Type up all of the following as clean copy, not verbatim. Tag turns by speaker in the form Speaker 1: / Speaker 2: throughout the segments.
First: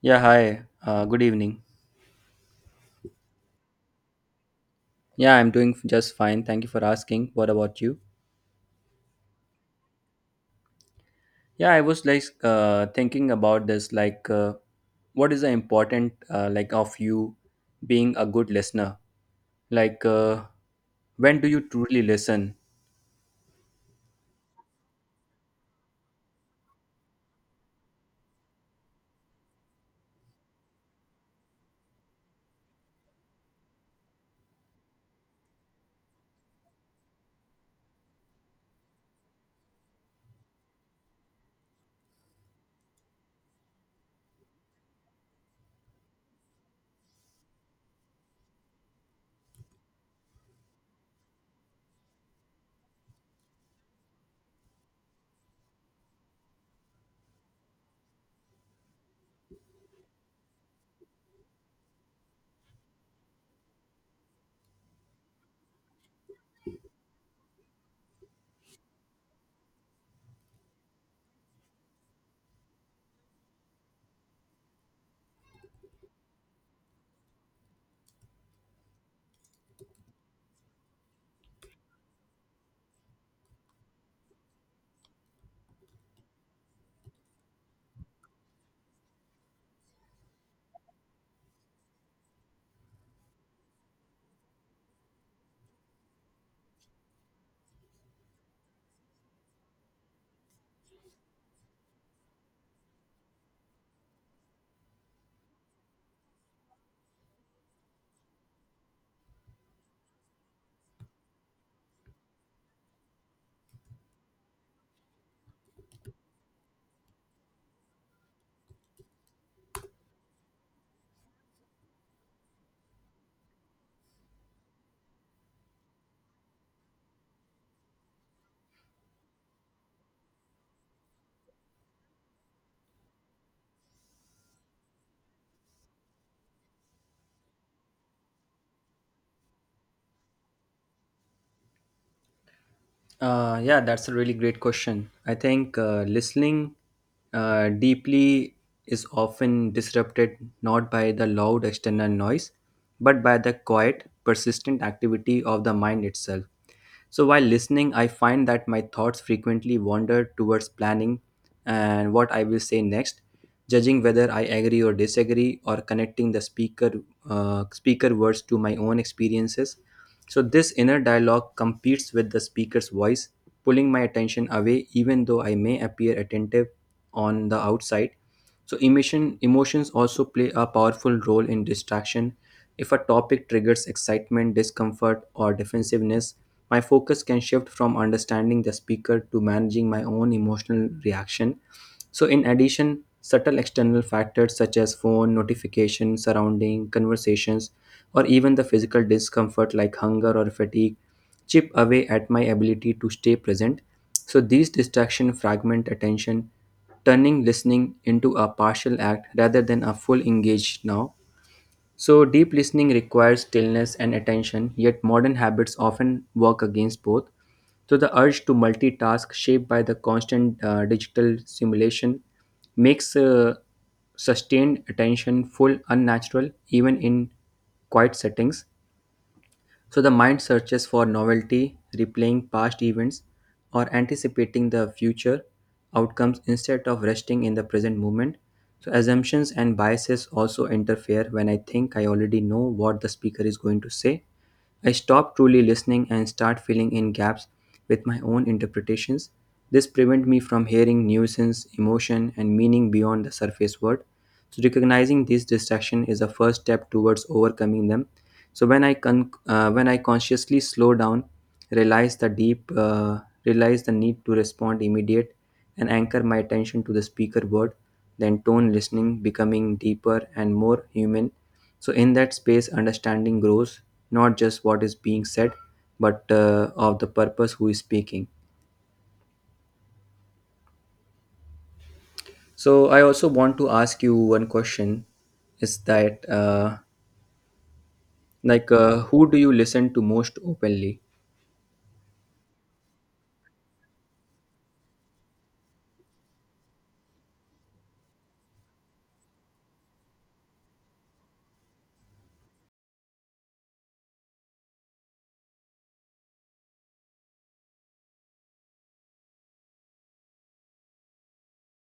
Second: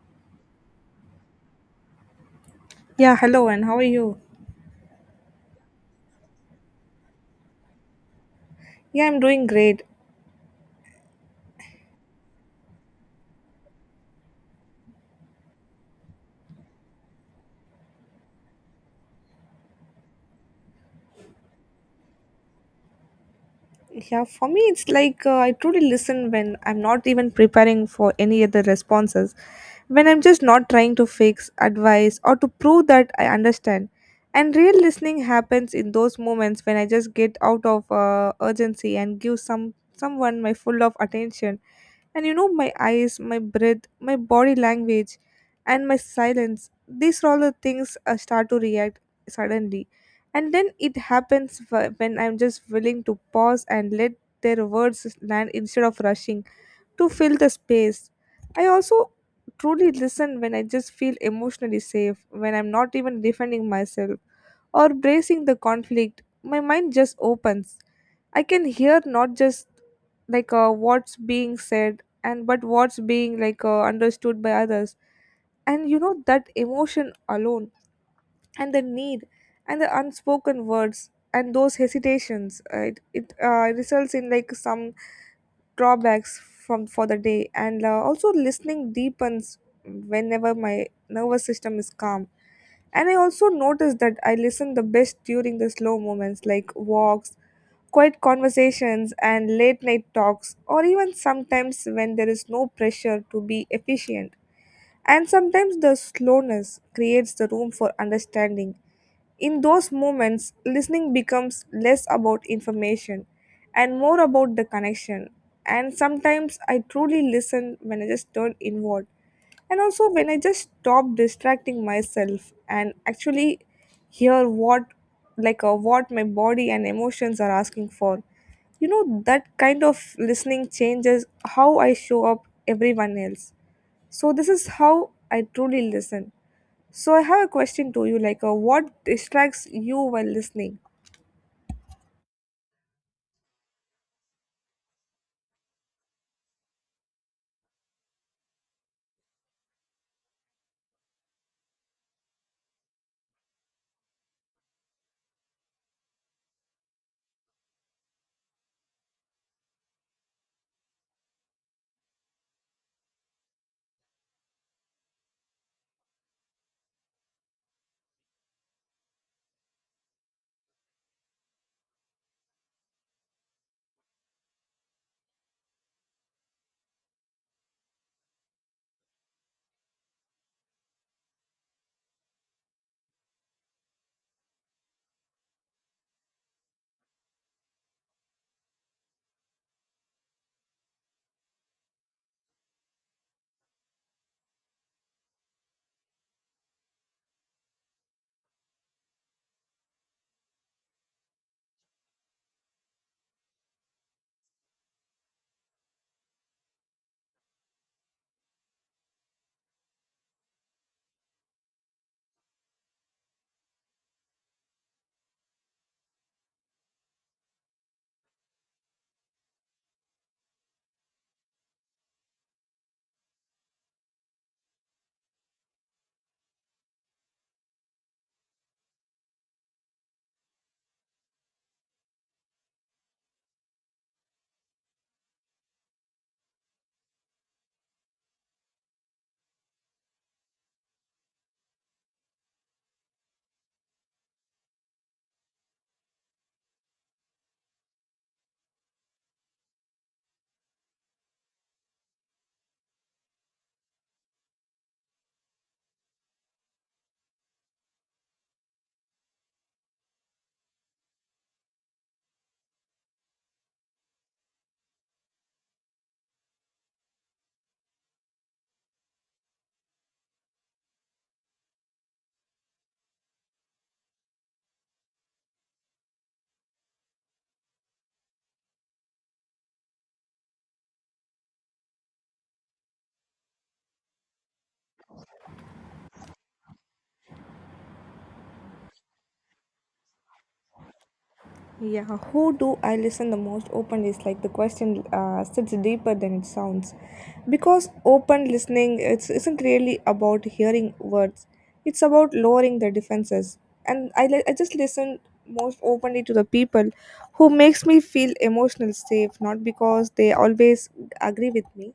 Speaker 1: Yeah, hi. Good evening.
Speaker 2: Yeah, hello, and how are you?
Speaker 1: Yeah, I'm doing just fine. Thank you for asking. What about you?
Speaker 2: Yeah, I'm doing great.
Speaker 1: Yeah, I was thinking about this, what is the important, of you being a good listener? Like, uh, when do you truly listen?
Speaker 2: Yeah, for me, it's I truly listen when I'm not even preparing for any other responses, when I'm just not trying to fix, advise, or to prove that I understand. And real listening happens in those moments when I just get out of urgency and give someone my full of attention. And you know, my eyes, my breath, my body language, and my silence, these are all the things I start to react suddenly, and then it happens when I'm just willing to pause and let their words land instead of rushing to fill the space. I also truly listen when I just feel emotionally safe, when I'm not even defending myself or bracing the conflict. My mind just opens. I can hear not just what's being said, and but what's being understood by others. And you know, that emotion alone, and the need, and the unspoken words, and those hesitations, it results in like some drawbacks from for the day. And also listening deepens whenever my nervous system is calm. And I also notice that I listen the best during the slow moments, like walks, quiet conversations, and late night talks, or even sometimes when there is no pressure to be efficient. And sometimes the slowness creates the room for understanding. In those moments, listening becomes less about information and more about the connection. And sometimes I truly listen when I just turn inward, and also when I just stop distracting myself and actually hear what my body and emotions are asking for. You know, that kind of listening changes how I show up everyone else. So this is how I truly listen. So I have a question to you, what distracts you while listening?
Speaker 1: Yeah, that's a really great question. I think listening deeply is often disrupted not by the loud external noise, but by the quiet, persistent activity of the mind itself. So while listening, I find that my thoughts frequently wander towards planning and what I will say next, judging whether I agree or disagree, or connecting the speaker words to my own experiences. So this inner dialogue competes with the speaker's voice, pulling my attention away, even though I may appear attentive on the outside. So, emotions also play a powerful role in distraction. If a topic triggers excitement, discomfort, or defensiveness, my focus can shift from understanding the speaker to managing my own emotional reaction. So, in addition, subtle external factors such as phone, notifications, surrounding, conversations, or even the physical discomfort like hunger or fatigue chip away at my ability to stay present. So, these distractions fragment attention, turning listening into a partial act rather than a full engage now. So, deep listening requires stillness and attention, yet modern habits often work against both. So, the urge to multitask, shaped by the constant digital simulation, makes sustained attention full unnatural, even in quiet settings. So the mind searches for novelty, replaying past events, or anticipating the future outcomes instead of resting in the present moment. So assumptions and biases also interfere when I think I already know what the speaker is going to say. I stop truly listening and start filling in gaps with my own interpretations. This prevents me from hearing nuisance, emotion, and meaning beyond the surface word. So recognizing these distractions is a first step towards overcoming them. So when I con- when I consciously slow down, realize the deep, uh, realize the need to respond immediate, and anchor my attention to the speaker word, then tone listening becoming deeper and more human. So in that space, understanding grows not just what is being said, but of the purpose who is speaking. So I also want to ask you one question: is that who do you listen to most openly?
Speaker 2: Yeah, who do I listen the most openly is like the question sits deeper than it sounds. Because open listening isn't really about hearing words. It's about lowering the defenses. And I just listen most openly to the people who makes me feel emotional safe, not because they always agree with me,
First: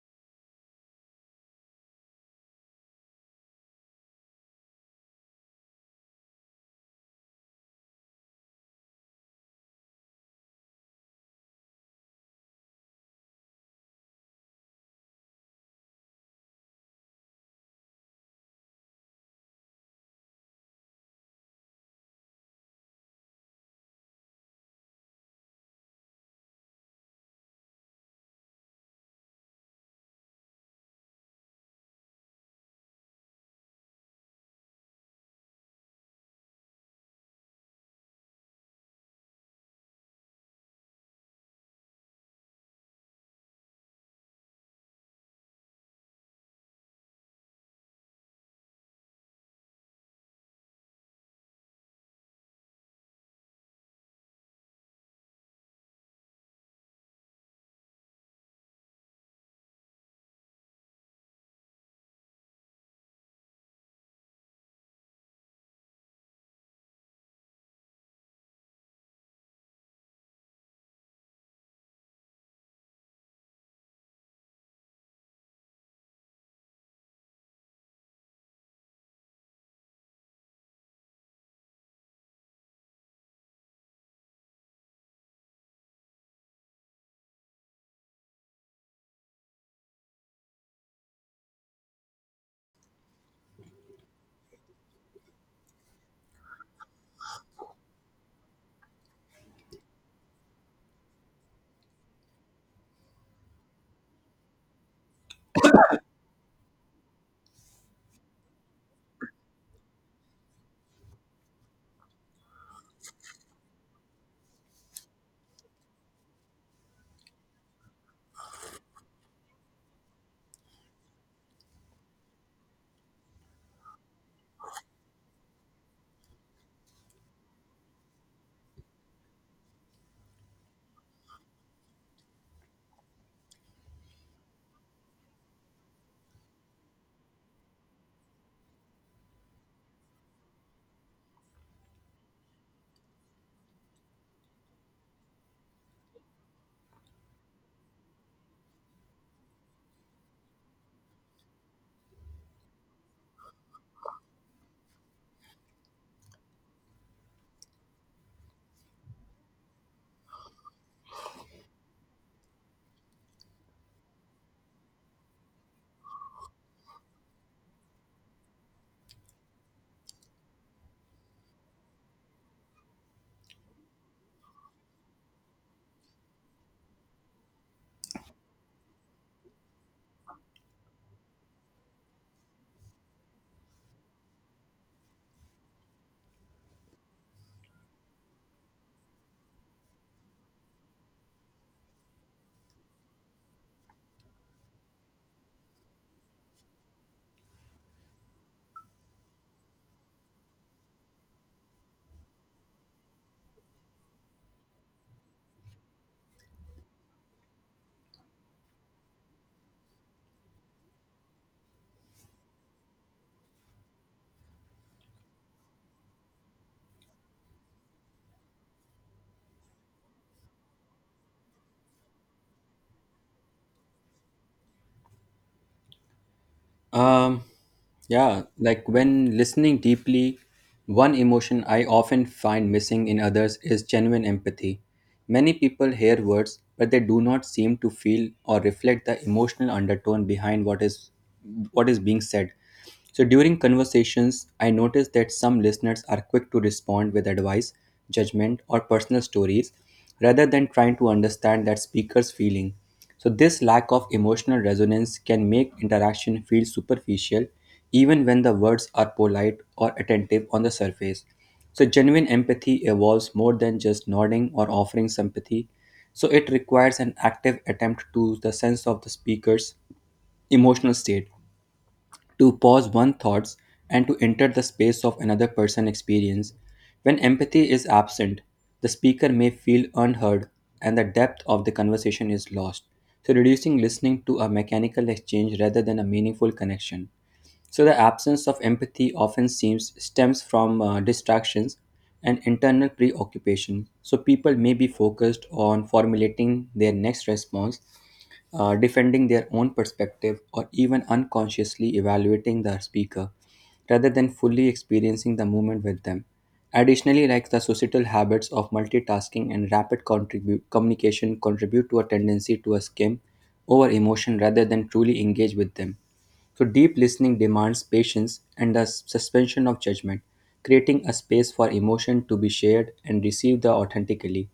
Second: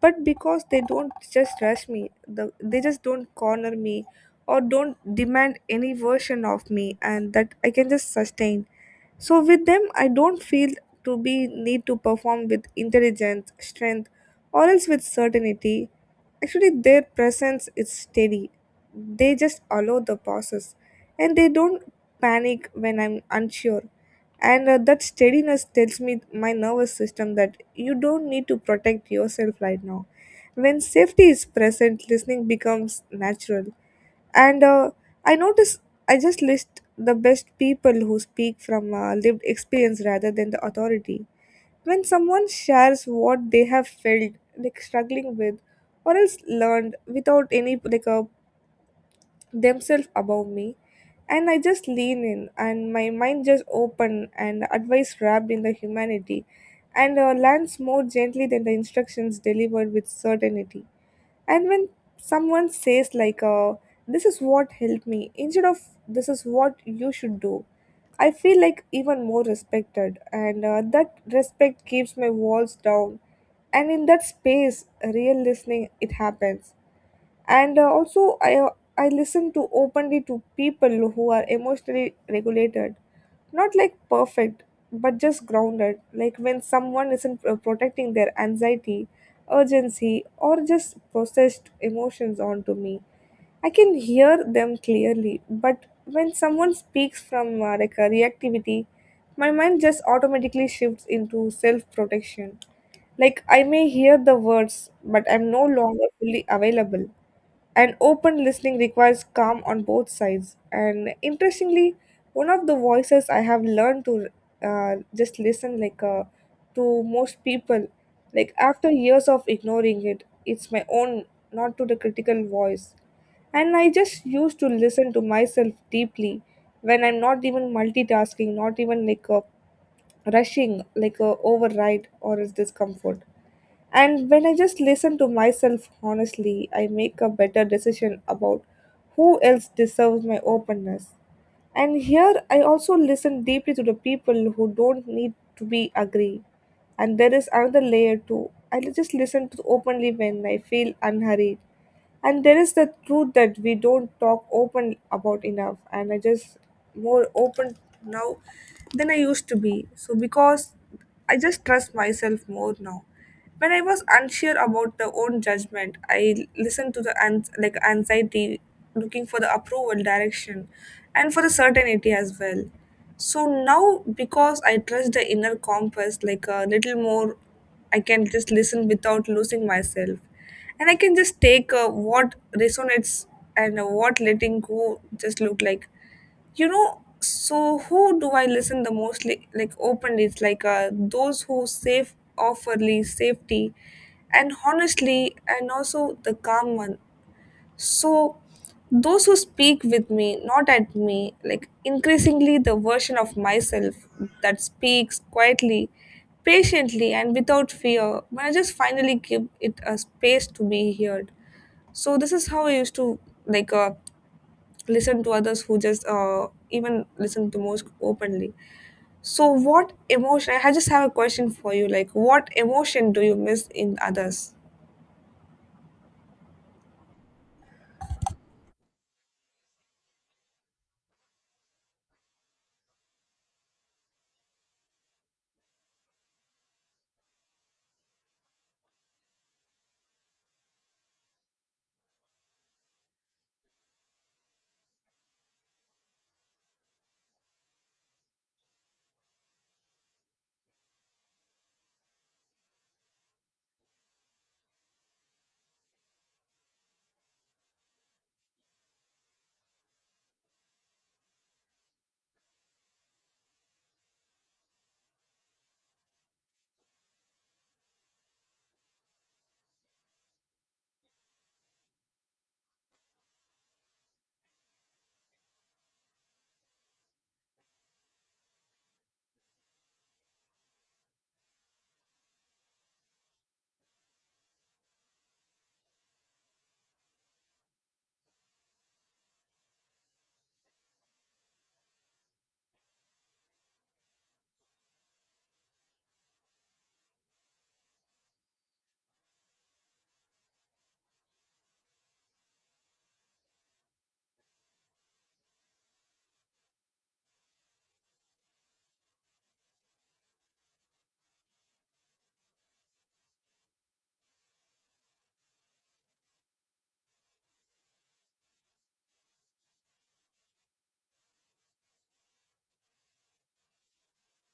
Speaker 2: but because they don't just rush they just don't corner me or don't demand any version of me, and that I can just sustain. So with them, I don't feel to be need to perform with intelligence, strength, or else with certainty. Actually, their presence is steady. They just allow the process, and they don't panic when I'm unsure. And that steadiness tells me my nervous system that you don't need to protect yourself right now. When safety is present, listening becomes natural. And I notice I just list the best people who speak from lived experience rather than the authority. When someone shares what they have felt, like struggling with, or else learned without any like a themselves above me, and I just lean in, and my mind just open, and advice wrapped in the humanity and lands more gently than the instructions delivered with certainty. And when someone says this is what helped me instead of this is what you should do, I feel like even more respected, and that respect keeps my walls down. And in that space, real listening it happens. And also I I listen to openly to people who are emotionally regulated, not like perfect, but just grounded. Like when someone isn't protecting their anxiety, urgency, or just processed emotions onto me, I can hear them clearly. But when someone speaks from like a reactivity, my mind just automatically shifts into self protection. Like I may hear the words, but I'm no longer fully available, and open listening requires calm on both sides. And interestingly, one of the voices I have learned to just listen to most people, like after years of ignoring it, it's my own, not to the critical voice. And I just used to listen to myself deeply when I'm not even multitasking, not even rushing, override or is discomfort. And when I just listen to myself honestly, I make a better decision about who else deserves my openness. And here I also listen deeply to the people who don't need to be agree. And there is another layer too. Just listen to openly when I feel unhurried. And there is the truth that we don't talk open about enough. And I just more open now than I used to be. So because I just trust myself more now. When I was unsure about the own judgment, I listened to the like anxiety, looking for the approval, direction, and for the certainty as well. So now, because I trust the inner compass like a little more, I can just listen without losing myself, and I can just take what resonates and what letting go just look like. You know, so who do I listen the most like openly, it's those who safe offerly safety and honestly, and also the calm one. So those who speak with me, not at me, like increasingly the version of myself that speaks quietly, patiently, and without fear, when I just finally give it a space to be heard. So this is how I used to like uh, listen to others who just even listen to most openly. So what emotion I just have a question for you, like what emotion do you miss in others?
Speaker 1: Um, yeah, like when listening deeply, one emotion I often find missing in others is genuine empathy. Many people hear words, but they do not seem to feel or reflect the emotional undertone behind what is being said. So during conversations, I notice that some listeners are quick to respond with advice, judgment, or personal stories rather than trying to understand that speaker's feeling. So this lack of emotional resonance can make interaction feel superficial even when the words are polite or attentive on the surface. So genuine empathy evolves more than just nodding or offering sympathy. So it requires an active attempt to the sense of the speaker's emotional state, to pause one's thoughts, and to enter the space of another person's experience. When empathy is absent, the speaker may feel unheard and the depth of the conversation is lost, so reducing listening to a mechanical exchange rather than a meaningful connection. So the absence of empathy often seems stems from distractions and internal preoccupation. So people may be focused on formulating their next response, defending their own perspective, or even unconsciously evaluating the speaker rather than fully experiencing the moment with them. Additionally, like the societal habits of multitasking and rapid communication contribute to a tendency to a skim over emotion rather than truly engage with them. So, deep listening demands patience and the suspension of judgment, creating a space for emotion to be shared and received authentically.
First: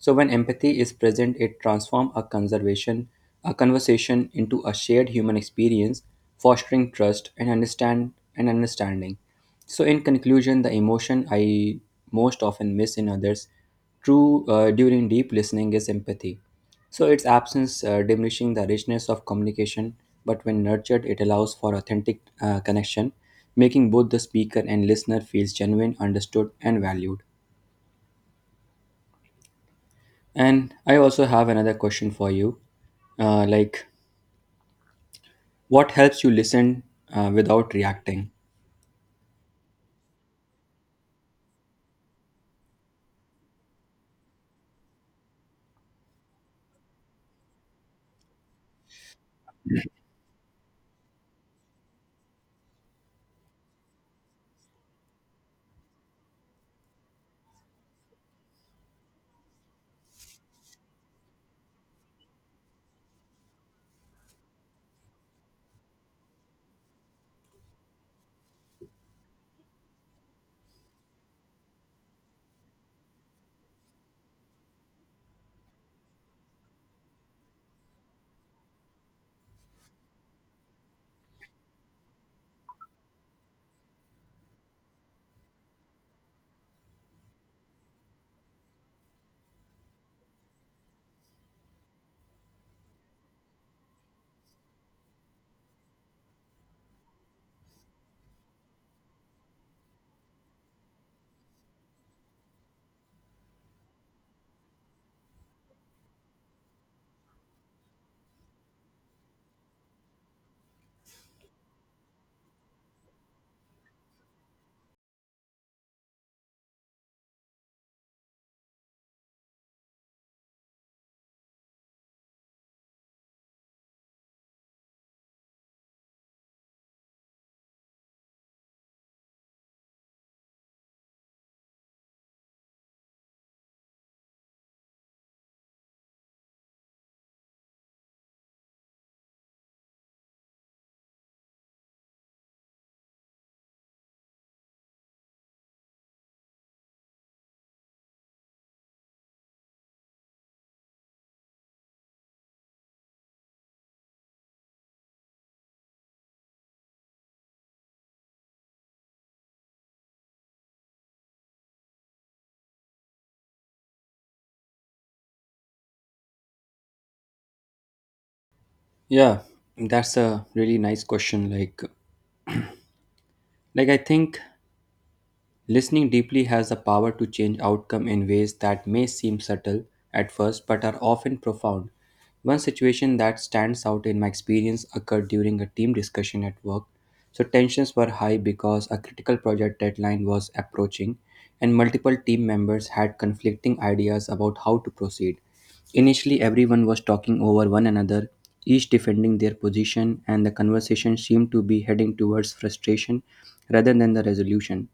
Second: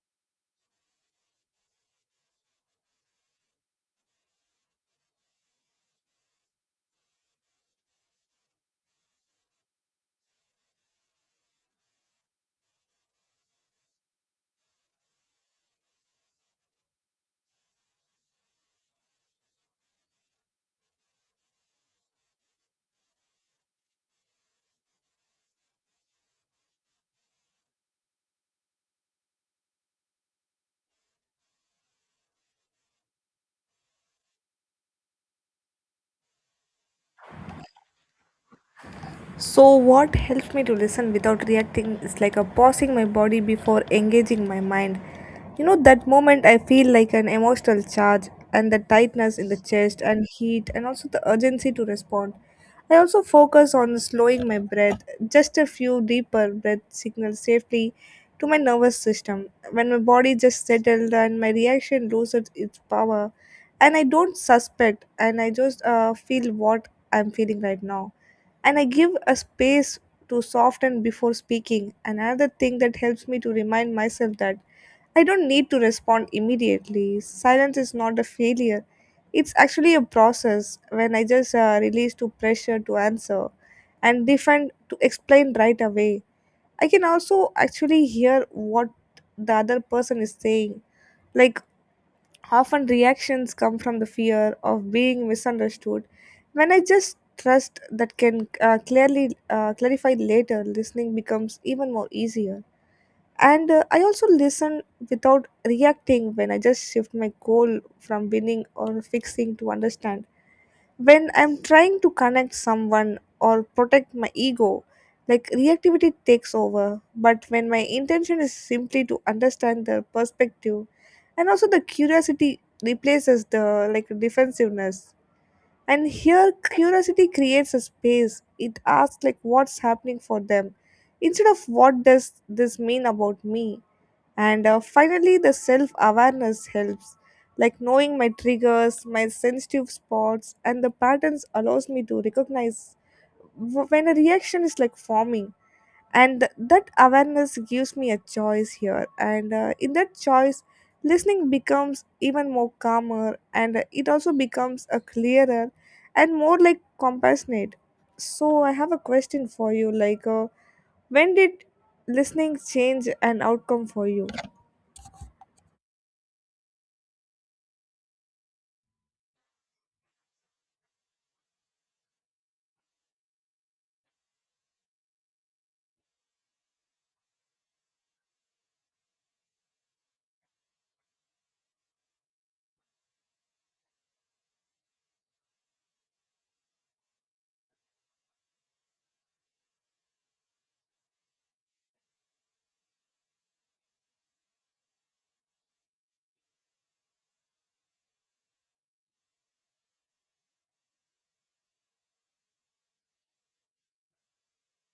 Speaker 1: So, when empathy is present, it transforms a conversation into a shared human experience, fostering trust and understanding. So, in conclusion, the emotion I most often miss in others true, during deep listening is empathy. So, its absence diminishing the richness of communication, but when nurtured, it allows for authentic connection, making both the speaker and listener feels genuine, understood, and valued. And I also have another question for you, uh, like what helps you listen without reacting?
Speaker 2: So, what helps me to listen without reacting is like a pausing my body before engaging my mind. You know, that moment I feel like an emotional charge, and the tightness in the chest, and heat, and also the urgency to respond. I also focus on slowing my breath, just a few deeper breath signals safely to my nervous system. When my body just settled and my reaction loses its power, and I don't suspect, and I just feel what I'm feeling right now, and I give a space to soften before speaking. Another thing that helps me to remind myself that I don't need to respond immediately. Silence is not a failure. It's actually a process when I just release to pressure to answer and defend to explain right away. I can also actually hear what the other person is saying. Like, often reactions come from the fear of being misunderstood. When I just trust that can clearly clarify later, listening becomes even more easier. And I also listen without reacting when I just shift my goal from winning or fixing to understand. When I'm trying to connect someone or protect my ego, like reactivity takes over. But when my intention is simply to understand their perspective, and also the curiosity replaces the like defensiveness. And here, curiosity creates a space. It asks like what's happening for them, instead of what does this mean about me. And finally, the self awareness helps. Like knowing my triggers, my sensitive spots, and the patterns allows me to recognize when a reaction is like forming. And that awareness gives me a choice here. And in that choice, listening becomes even more calmer, and it also becomes a clearer and more like compassionate. So, I have a question for you, when did listening change an outcome for you?
Speaker 1: Yeah, that's a really nice question. I think listening deeply has the power to change outcome in ways that may seem subtle at first but are often profound. One situation that stands out in my experience occurred during a team discussion at work. So tensions were high because a critical project deadline was approaching and multiple team members had conflicting ideas about how to proceed. Initially, everyone was talking over one another, each defending their position, and the conversation seemed to be heading towards frustration rather than the resolution.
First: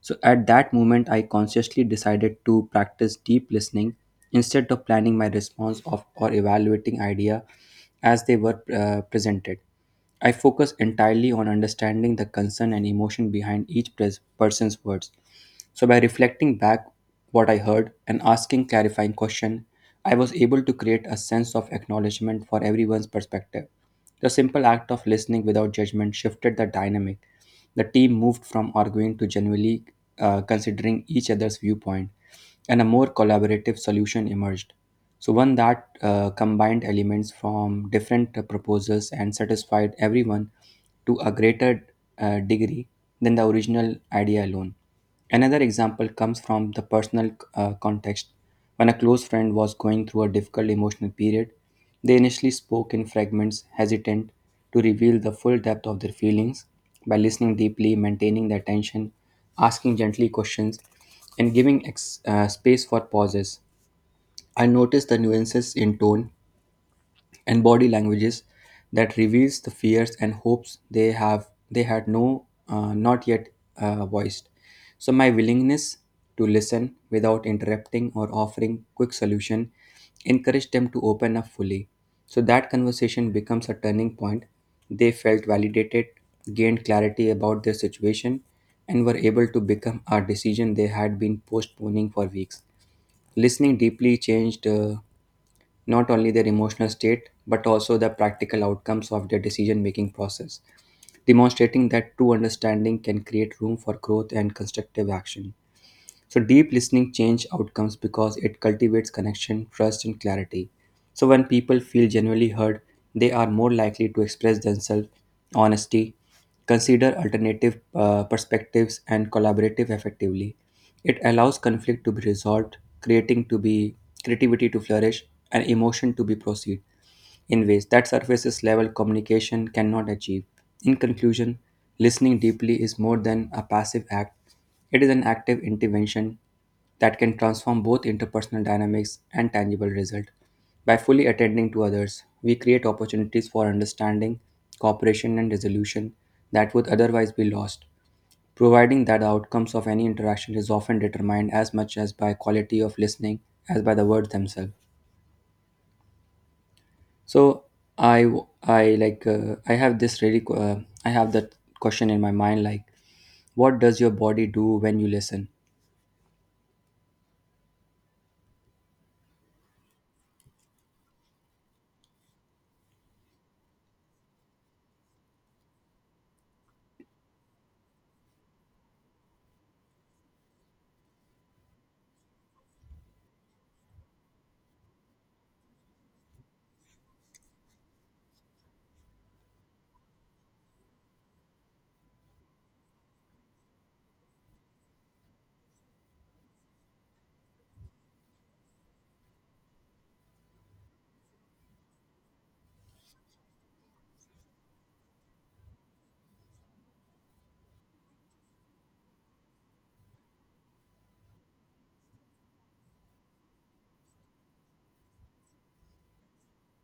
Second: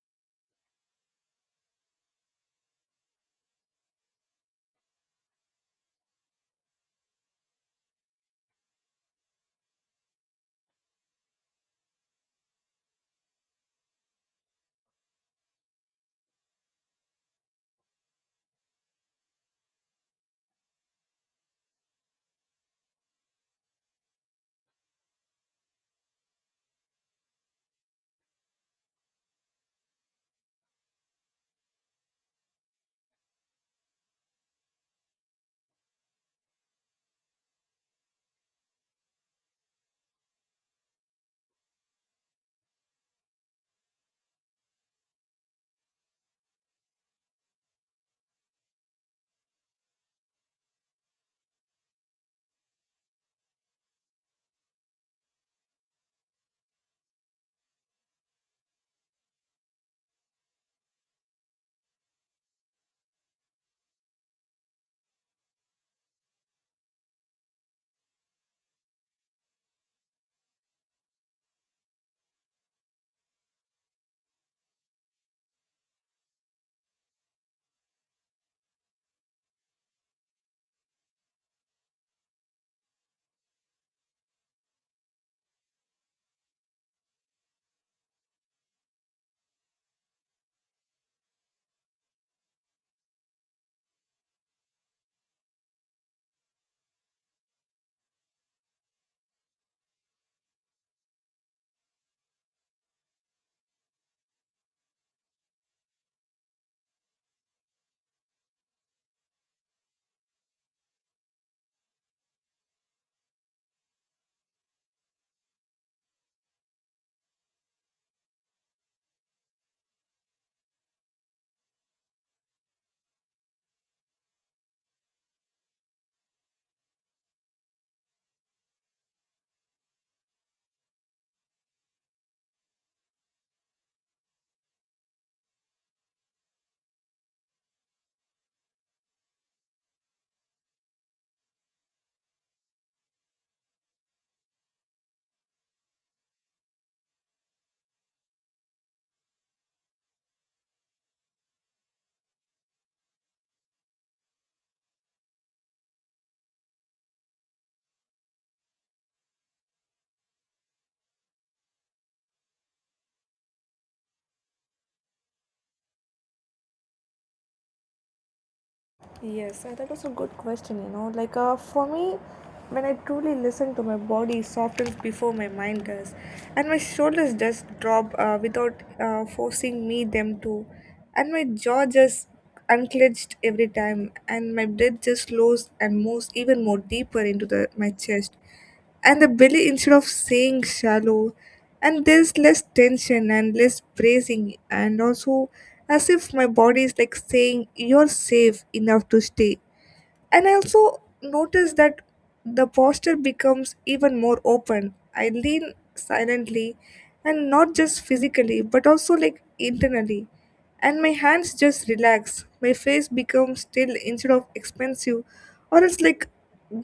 Speaker 1: So at that moment, I consciously decided to practice deep listening instead of planning my response of or evaluating idea as they were presented. I focus entirely on understanding the concern and emotion behind each person's words. So by reflecting back what I heard and asking clarifying questions, I was able to create a sense of acknowledgement for everyone's perspective. The simple act of listening without judgment shifted the dynamic. The team moved from arguing to genuinely considering each other's viewpoint, and a more collaborative solution emerged. So, one that combined elements from different proposals and satisfied everyone to a greater degree than the original idea alone. Another example comes from the personal context. When a close friend was going through a difficult emotional period, they initially spoke in fragments, hesitant to reveal the full depth of their feelings. By listening deeply, maintaining their attention, asking gently questions, and giving space for pauses, I noticed the nuances in tone and body languages that reveals the fears and hopes they had no not yet voiced. So my willingness to listen without interrupting or offering quick solution encouraged them to open up fully, so that conversation becomes a turning point. They felt validated, gained clarity about their situation, and were able to become a decision they had been postponing for weeks. Listening deeply changed not only their emotional state but also the practical outcomes of their decision making process, demonstrating that true understanding can create room for growth and constructive action. So deep listening change outcomes because it cultivates connection, trust and clarity. So when people feel genuinely heard, they are more likely to express themselves honesty, consider alternative perspectives and collaborative effectively. It allows conflict to be resolved, creating to be creativity to flourish and emotion to be proceed in ways that surface level communication cannot achieve. In conclusion, listening deeply is more than a passive act, it is an active intervention that can transform both interpersonal dynamics and tangible result. By fully attending to others, we create opportunities for understanding, cooperation, and resolution that would otherwise be lost, providing that the outcomes of any interaction is often determined as much as by quality of listening as by the words themselves. So I w- I like I have this really qu- I have that question in my mind like, what does your body do when you listen?
Speaker 2: Yes, that was a good question. You know, for me, when I truly listen to my body softens before my mind does, and my shoulders just drop without forcing me them to, and my jaw just unclenched every time, and my breath just slows and moves even more deeper into the my chest, and the belly instead of saying shallow. And there's less tension and less bracing, and also as if my body is like saying you're safe enough to stay. And I also notice that the posture becomes even more open. I lean silently, and not just physically but also like internally. And my hands just relax. My face becomes still instead of expensive, or it's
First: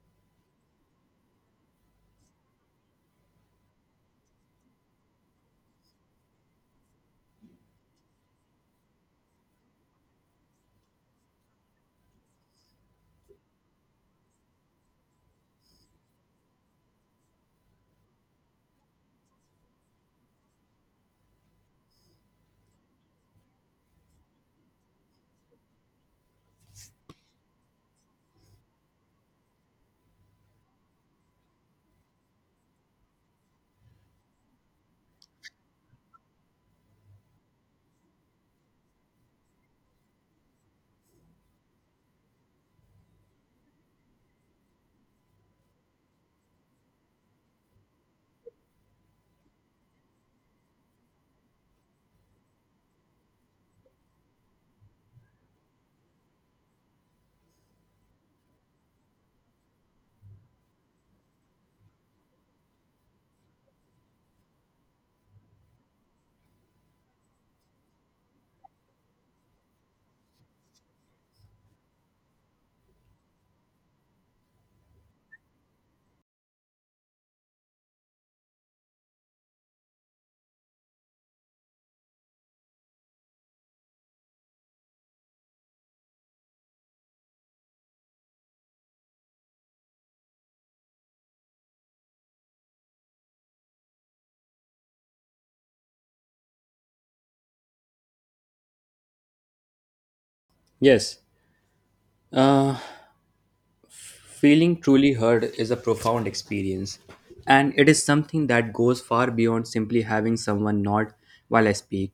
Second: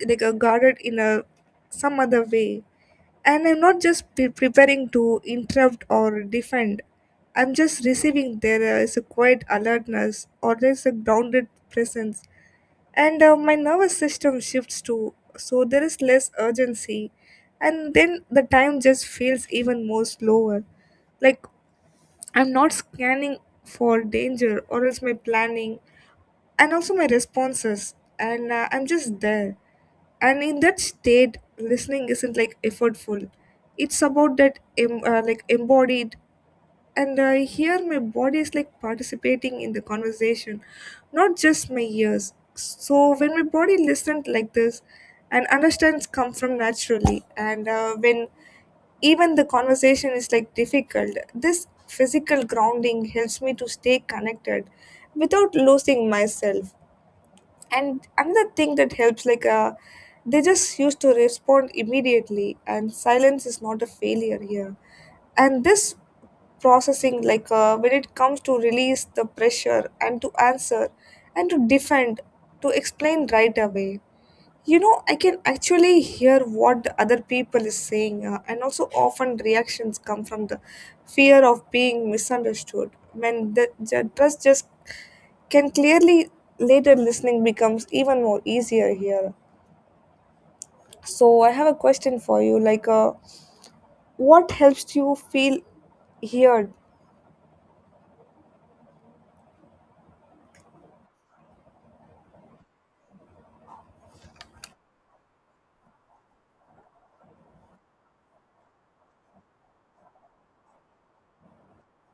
Speaker 2: like a guarded in a some other way. And I'm not just preparing to interrupt or defend. I'm just receiving. There is a quiet alertness, or there's a grounded presence. And my nervous system shifts too, so there is less urgency, and then the time just feels even more slower. Like I'm not scanning for danger or else my planning and also my responses, and I'm just there. And in that state, listening isn't like effortful. It's about that like embodied. And I hear my body is like participating in the conversation, not just my ears. So when my body listens like this, and understands come from naturally, and when even the conversation is like difficult, this physical grounding helps me to stay connected without losing myself. And another thing that helps like they just used to respond immediately, and silence is not a failure here. And this processing like when it comes to release the pressure and to answer and to defend, to explain right away, you know I can actually hear what the other people is saying, and also often reactions come from the fear of being misunderstood when the trust just can clearly later listening becomes even more easier here. So I have a question for you, like, what helps you feel heard?
Speaker 1: Yes, Uh, feeling truly heard is a profound experience, and it is something that goes far beyond simply having someone nod while I speak.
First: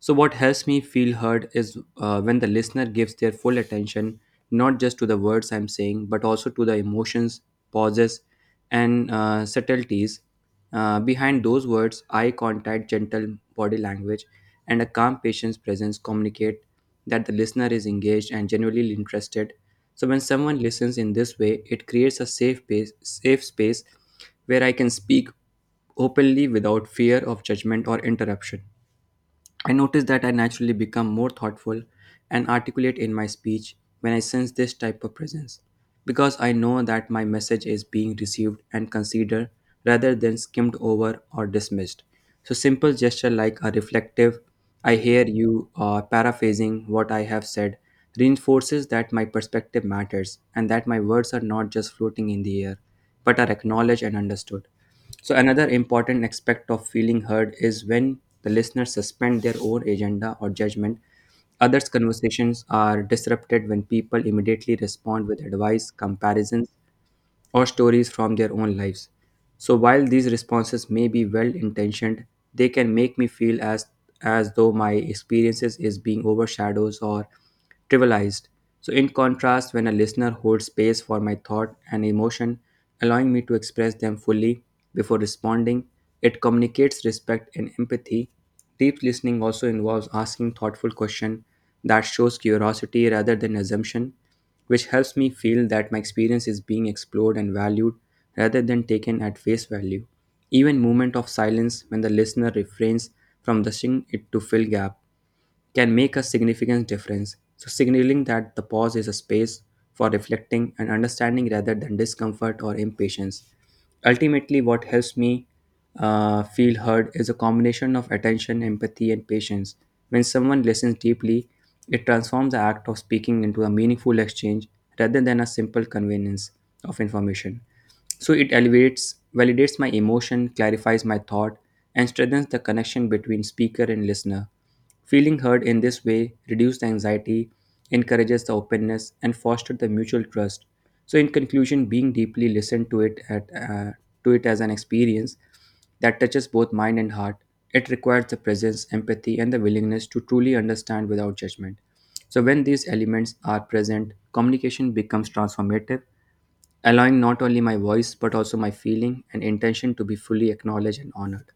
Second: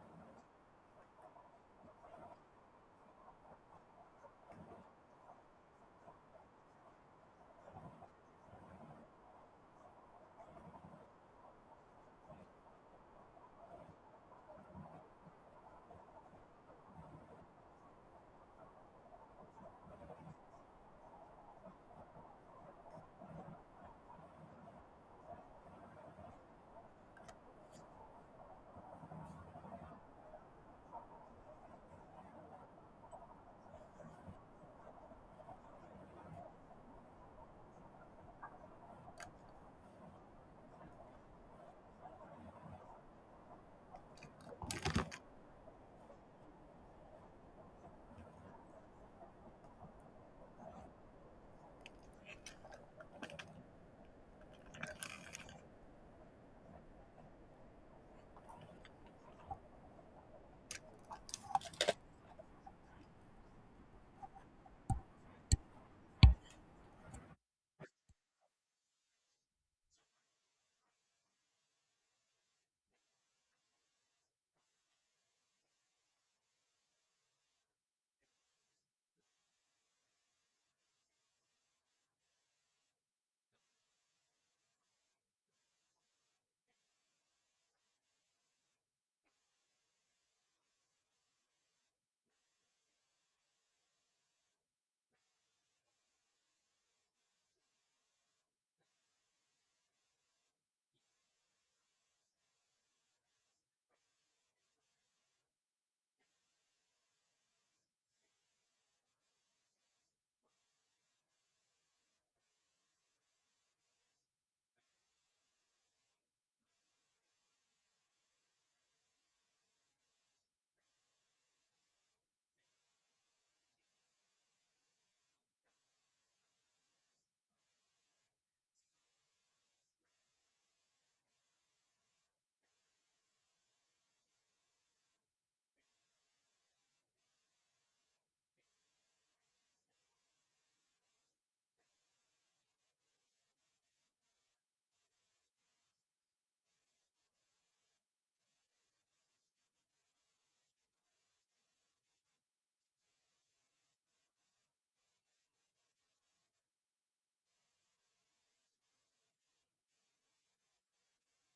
Speaker 1: So, what helps me feel heard is when the listener gives their full attention not just to the words I'm saying, but also to the emotions, pauses, and subtleties behind those words, eye contact, gentle body language, and a calm patient's presence communicate that the listener is engaged and genuinely interested. So when someone listens in this way, it creates a safe space where I can speak openly without fear of judgment or interruption. I notice that I naturally become more thoughtful and articulate in my speech when I sense this type of presence, because I know that my message is being received and considered rather than skimmed over or dismissed. So, simple gesture like a reflective, I hear you paraphrasing what I have said, reinforces that my perspective matters and that my words are not just floating in the air, but are acknowledged and understood. So another important aspect of feeling heard is when the listeners suspend their own agenda or judgment. Others' conversations are disrupted when people immediately respond with advice, comparisons, or stories from their own lives. So while these responses may be well intentioned, they can make me feel as though my experiences is being overshadowed or trivialized. So in contrast, when a listener holds space for my thought and emotion, allowing me to express them fully before responding, it communicates respect and empathy. Deep listening also involves asking thoughtful questions that shows curiosity rather than assumption, which helps me feel that my experience is being explored and valued rather than taken at face value. Even moment of silence when the listener refrains from rushing it to fill gap can make a significant difference, so signaling that the pause is a space for reflecting and understanding rather than discomfort or impatience. Ultimately, what helps me feel heard is a combination of attention, empathy, and patience. When someone listens deeply, it transforms the act of speaking into a meaningful exchange rather than a simple conveyance of information. So it elevates, validates my emotion, clarifies my thought, and strengthens the connection between speaker and listener. Feeling heard in this way reduces the anxiety, encourages the openness, and fosters the mutual trust. So, in conclusion, being deeply listened to it at to it as an experience that touches both mind and heart. It requires the presence, empathy, and the willingness to truly understand without judgment. So, when these elements are present, communication becomes transformative, allowing not only my voice but also my feeling and intention to be fully acknowledged and honored.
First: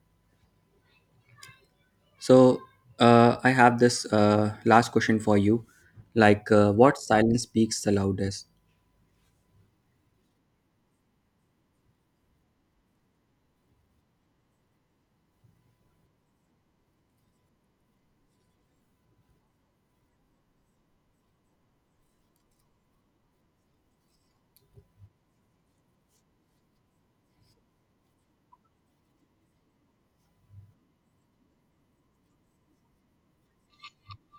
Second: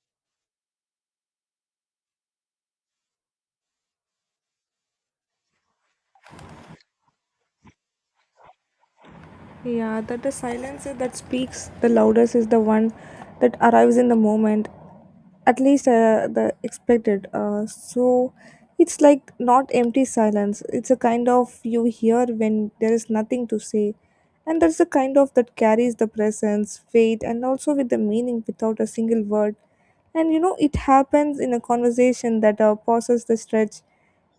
Speaker 1: So I have this last question for you, like what silence speaks the loudest?
Speaker 2: Yeah, that the silence is that speaks the loudest is the one that arrives in the moment at least the expected. So it's like not empty silence, it's a kind of you hear when there is nothing to say, and that's the kind of that carries the presence weight and also with the meaning without a single word. And you know it happens in a conversation that passes the stretch,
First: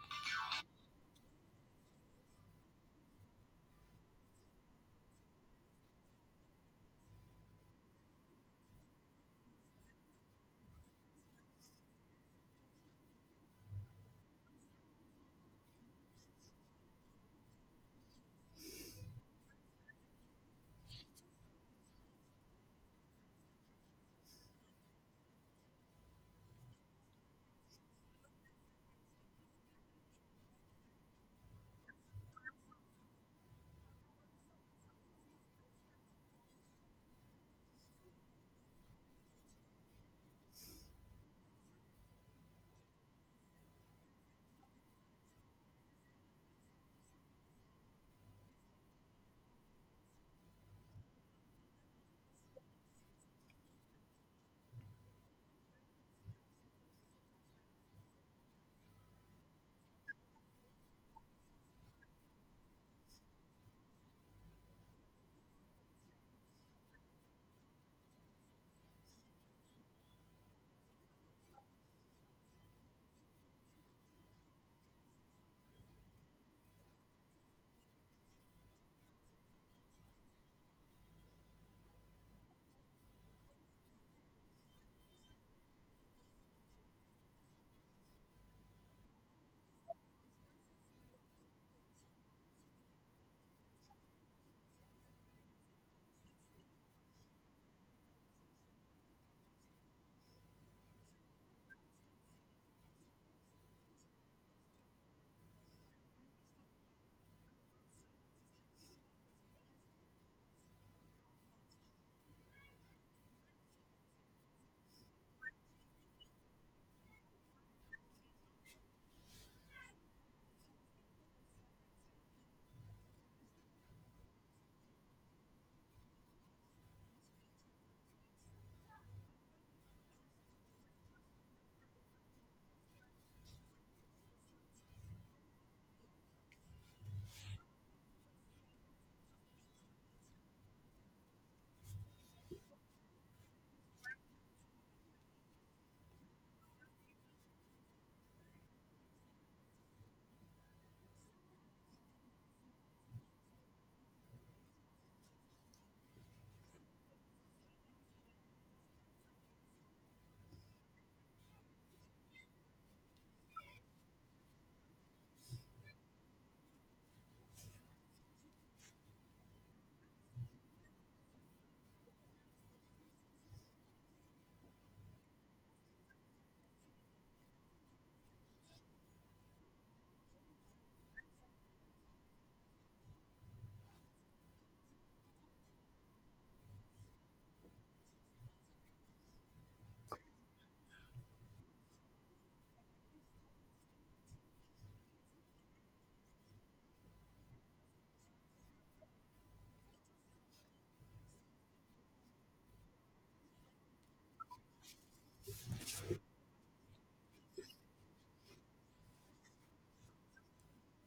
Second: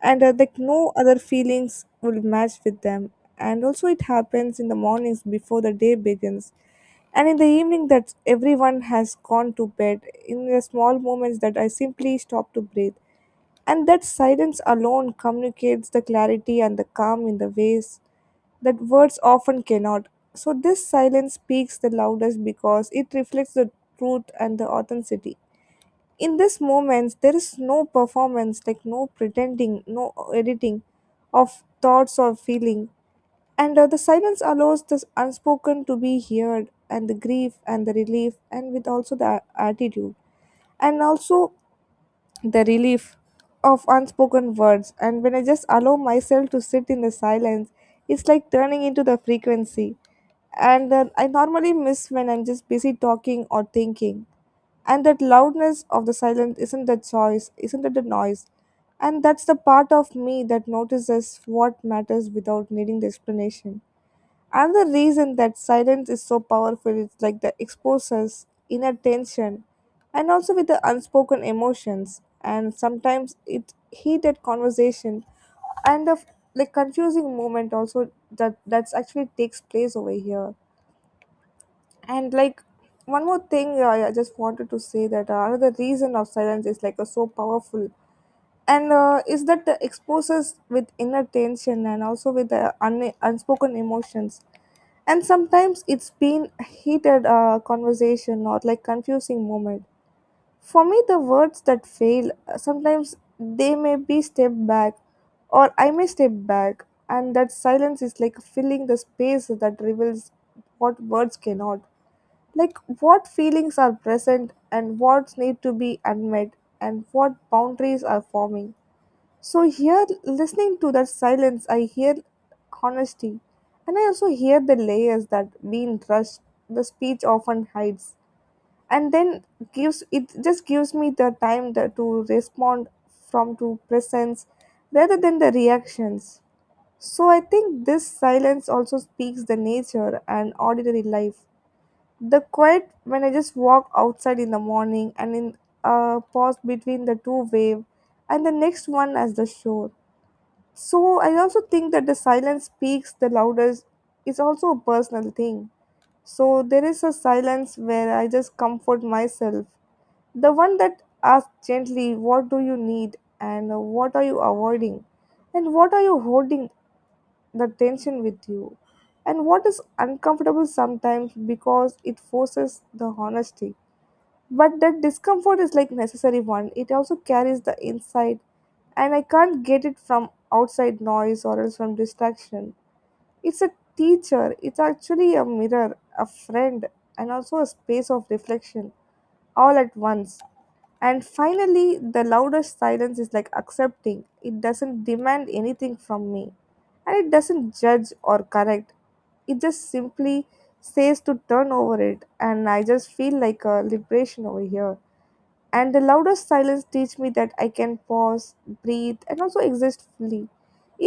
Speaker 2: and like no other feelings will match with them. And also it happens in the mornings before the day begins, and in the evening that everyone has gone to bed, in the small moments that I simply stop to breathe. And that silence alone communicates the clarity and the calm in the ways that words often cannot. So this silence speaks the loudest because it reflects the truth and the authenticity. In this moments there is no performance, like no pretending, no editing of thoughts or feeling, and the silence allows this unspoken to be heard, and the grief and the relief, and with also the attitude, and also the relief of unspoken words. And when I just allow myself to sit in the silence, it's like turning into the frequency, and then I normally miss when I'm just busy talking or thinking. And that loudness of the silence isn't the choice, isn't it the noise, and that's the part of me that notices what matters without needing the explanation. And the reason that silence is so powerful is like that exposes inner tension, and also with the unspoken emotions, and sometimes it heated conversation and the like confusing moment also that that's actually takes place over here. And like one more thing, I just wanted to say that another reason of silence is like so powerful, and is that the exposes with inner tension, and also with the unspoken emotions, and sometimes it's been a heated conversation, not like confusing moment. For me, the words that fail, sometimes they may be step back, or I may step back, and that silence is like filling the space that reveals what words cannot. Like what feelings are present, and what need to be unmet, and what boundaries are forming. So here, listening to that silence, I hear honesty, and I also hear the layers that being rushed, the speech often hides, and then gives it just gives me the time that to respond from to presence rather than the reactions. So I think this silence also speaks the nature and ordinary life. The quiet when I just walk outside in the morning, and in a pause between the two wave and the next one as the shore. So I also think that the silence speaks the loudest is also a personal thing. So there is a silence where I just comfort myself. The one that asks gently, "What do you need?" and "What are you avoiding? And what are you holding the tension with you? And what is uncomfortable?" Sometimes because it forces the honesty. But that discomfort is like necessary one. It also carries the inside, and I can't get it from outside noise or else from distraction. It's a teacher, it's actually a mirror, a friend, and also a space of reflection all at once. And finally, the loudest silence is like accepting. It doesn't demand anything from me, and it doesn't judge or correct. It just simply says to turn over it, and I just feel like a liberation over here. And the loudest silence teach me that I can pause, breathe, and also exist fully,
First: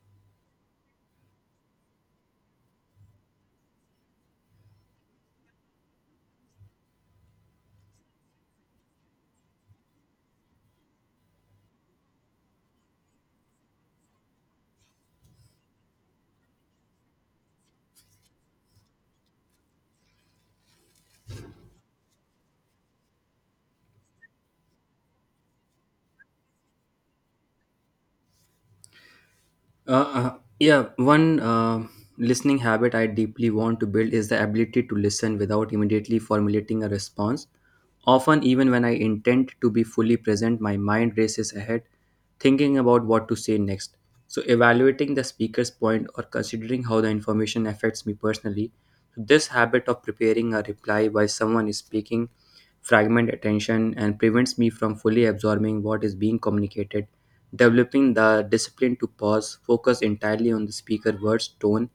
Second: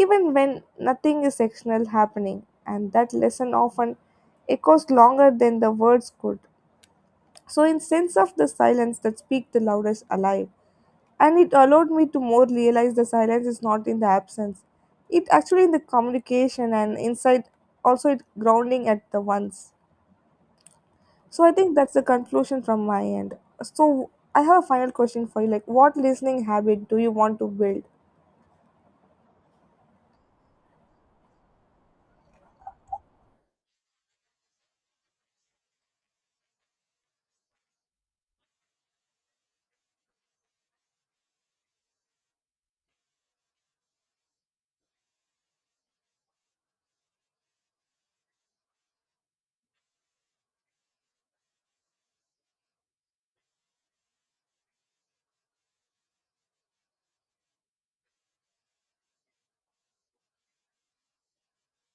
Speaker 2: even when nothing is external happening, and that lesson often echoes longer than the words could. So in sense of the silence that speak the loudest alive, and it allowed me to more realize the silence is not in the absence, it actually in the communication and inside, also it grounding at the once. So I think that's the conclusion from my end. So I have a final question for you. Like, what listening habit do you want to build?
Speaker 1: Yeah, one listening habit I deeply want to build is the ability to listen without immediately formulating a response. Often, even when I intend to be fully present, my mind races ahead, thinking about what to say next. So, evaluating the speaker's point or considering how the information affects me personally. So, this habit of preparing a reply while someone is speaking fragment attention and prevents me from fully absorbing what is being communicated. Developing the discipline to pause, focus entirely on the speaker's words, tone,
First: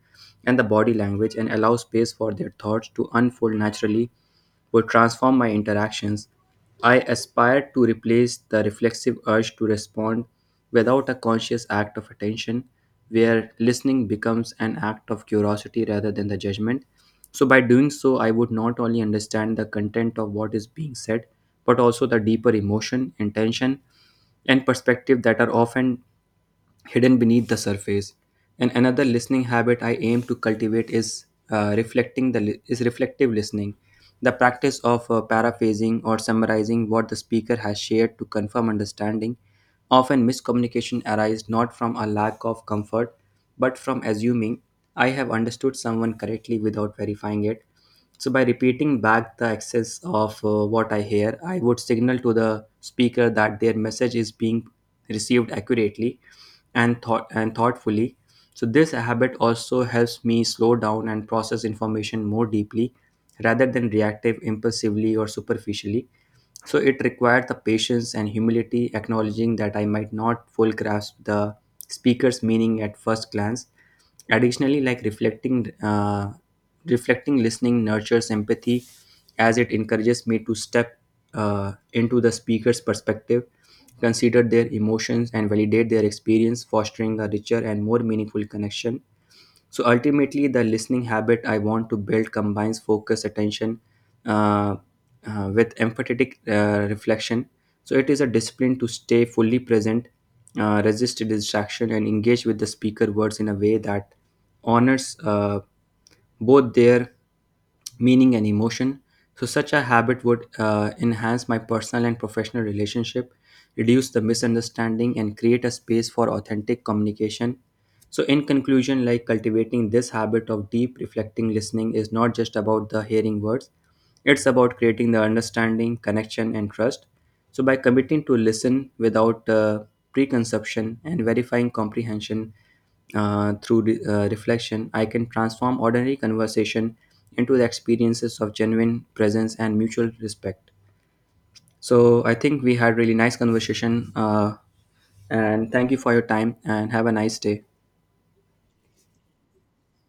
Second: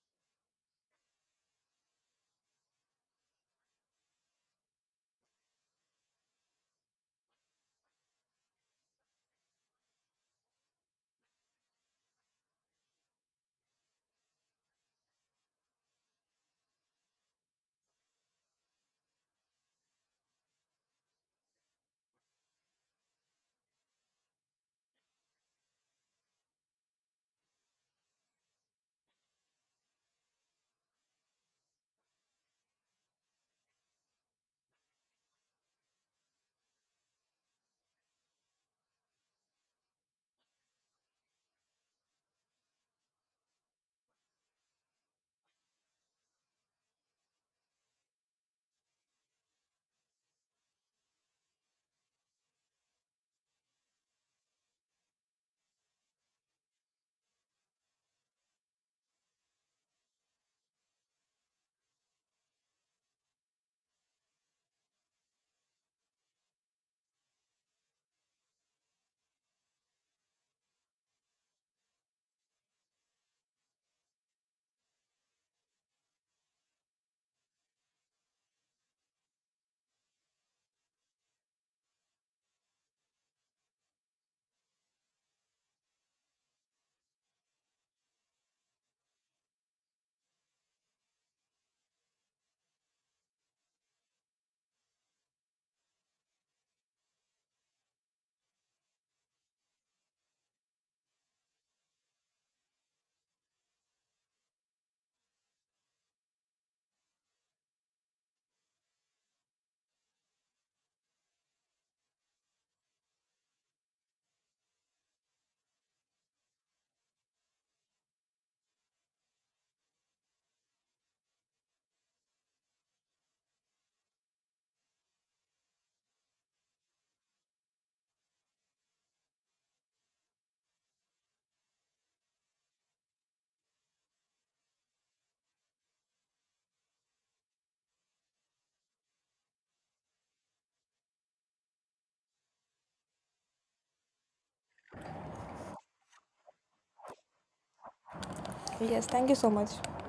Speaker 1: and the body language, and allow space for their thoughts to unfold naturally would transform my interactions. I aspire to replace the reflexive urge to respond without a conscious act of attention, where listening becomes an act of curiosity rather than the judgment. So, by doing so, I would not only understand the content of what is being said, but also the deeper emotion, intention, and perspective that are often hidden beneath the surface. And another listening habit I aim to cultivate is is reflective listening, the practice of paraphrasing or summarizing what the speaker has shared to confirm understanding. Often miscommunication arises not from a lack of comfort, but from assuming I have understood someone correctly without verifying it. So, by repeating back the excess of what I hear, I would signal to the speaker that their message is being received accurately and thoughtfully. So this habit also helps me slow down and process information more deeply rather than reactive impulsively or superficially, so it required the patience and humility, acknowledging that I might not full grasp the speaker's meaning at first glance. Additionally, like reflecting listening nurtures empathy, as it encourages me to step into the speaker's perspective, consider their emotions, and validate their experience, fostering a richer and more meaningful connection. So ultimately, the listening habit I want to build combines focus, attention, uh, with empathetic reflection. So it is a discipline to stay fully present, resist distraction, and engage with the speaker words in a way that honors both their meaning and emotion. So such a habit would enhance my personal and professional relationship, reduce the misunderstanding, and create a space for authentic communication. So, in conclusion, like cultivating this habit of deep reflecting listening is not just about the hearing words, it's about creating the understanding, connection, and trust. So, by committing to listen without preconception and verifying comprehension through reflection, I can transform ordinary conversation into the experiences of genuine presence and mutual respect. So, I think we had really nice conversation, and thank you for your time, and have a nice day.
Speaker 2: Yes, thank you so much.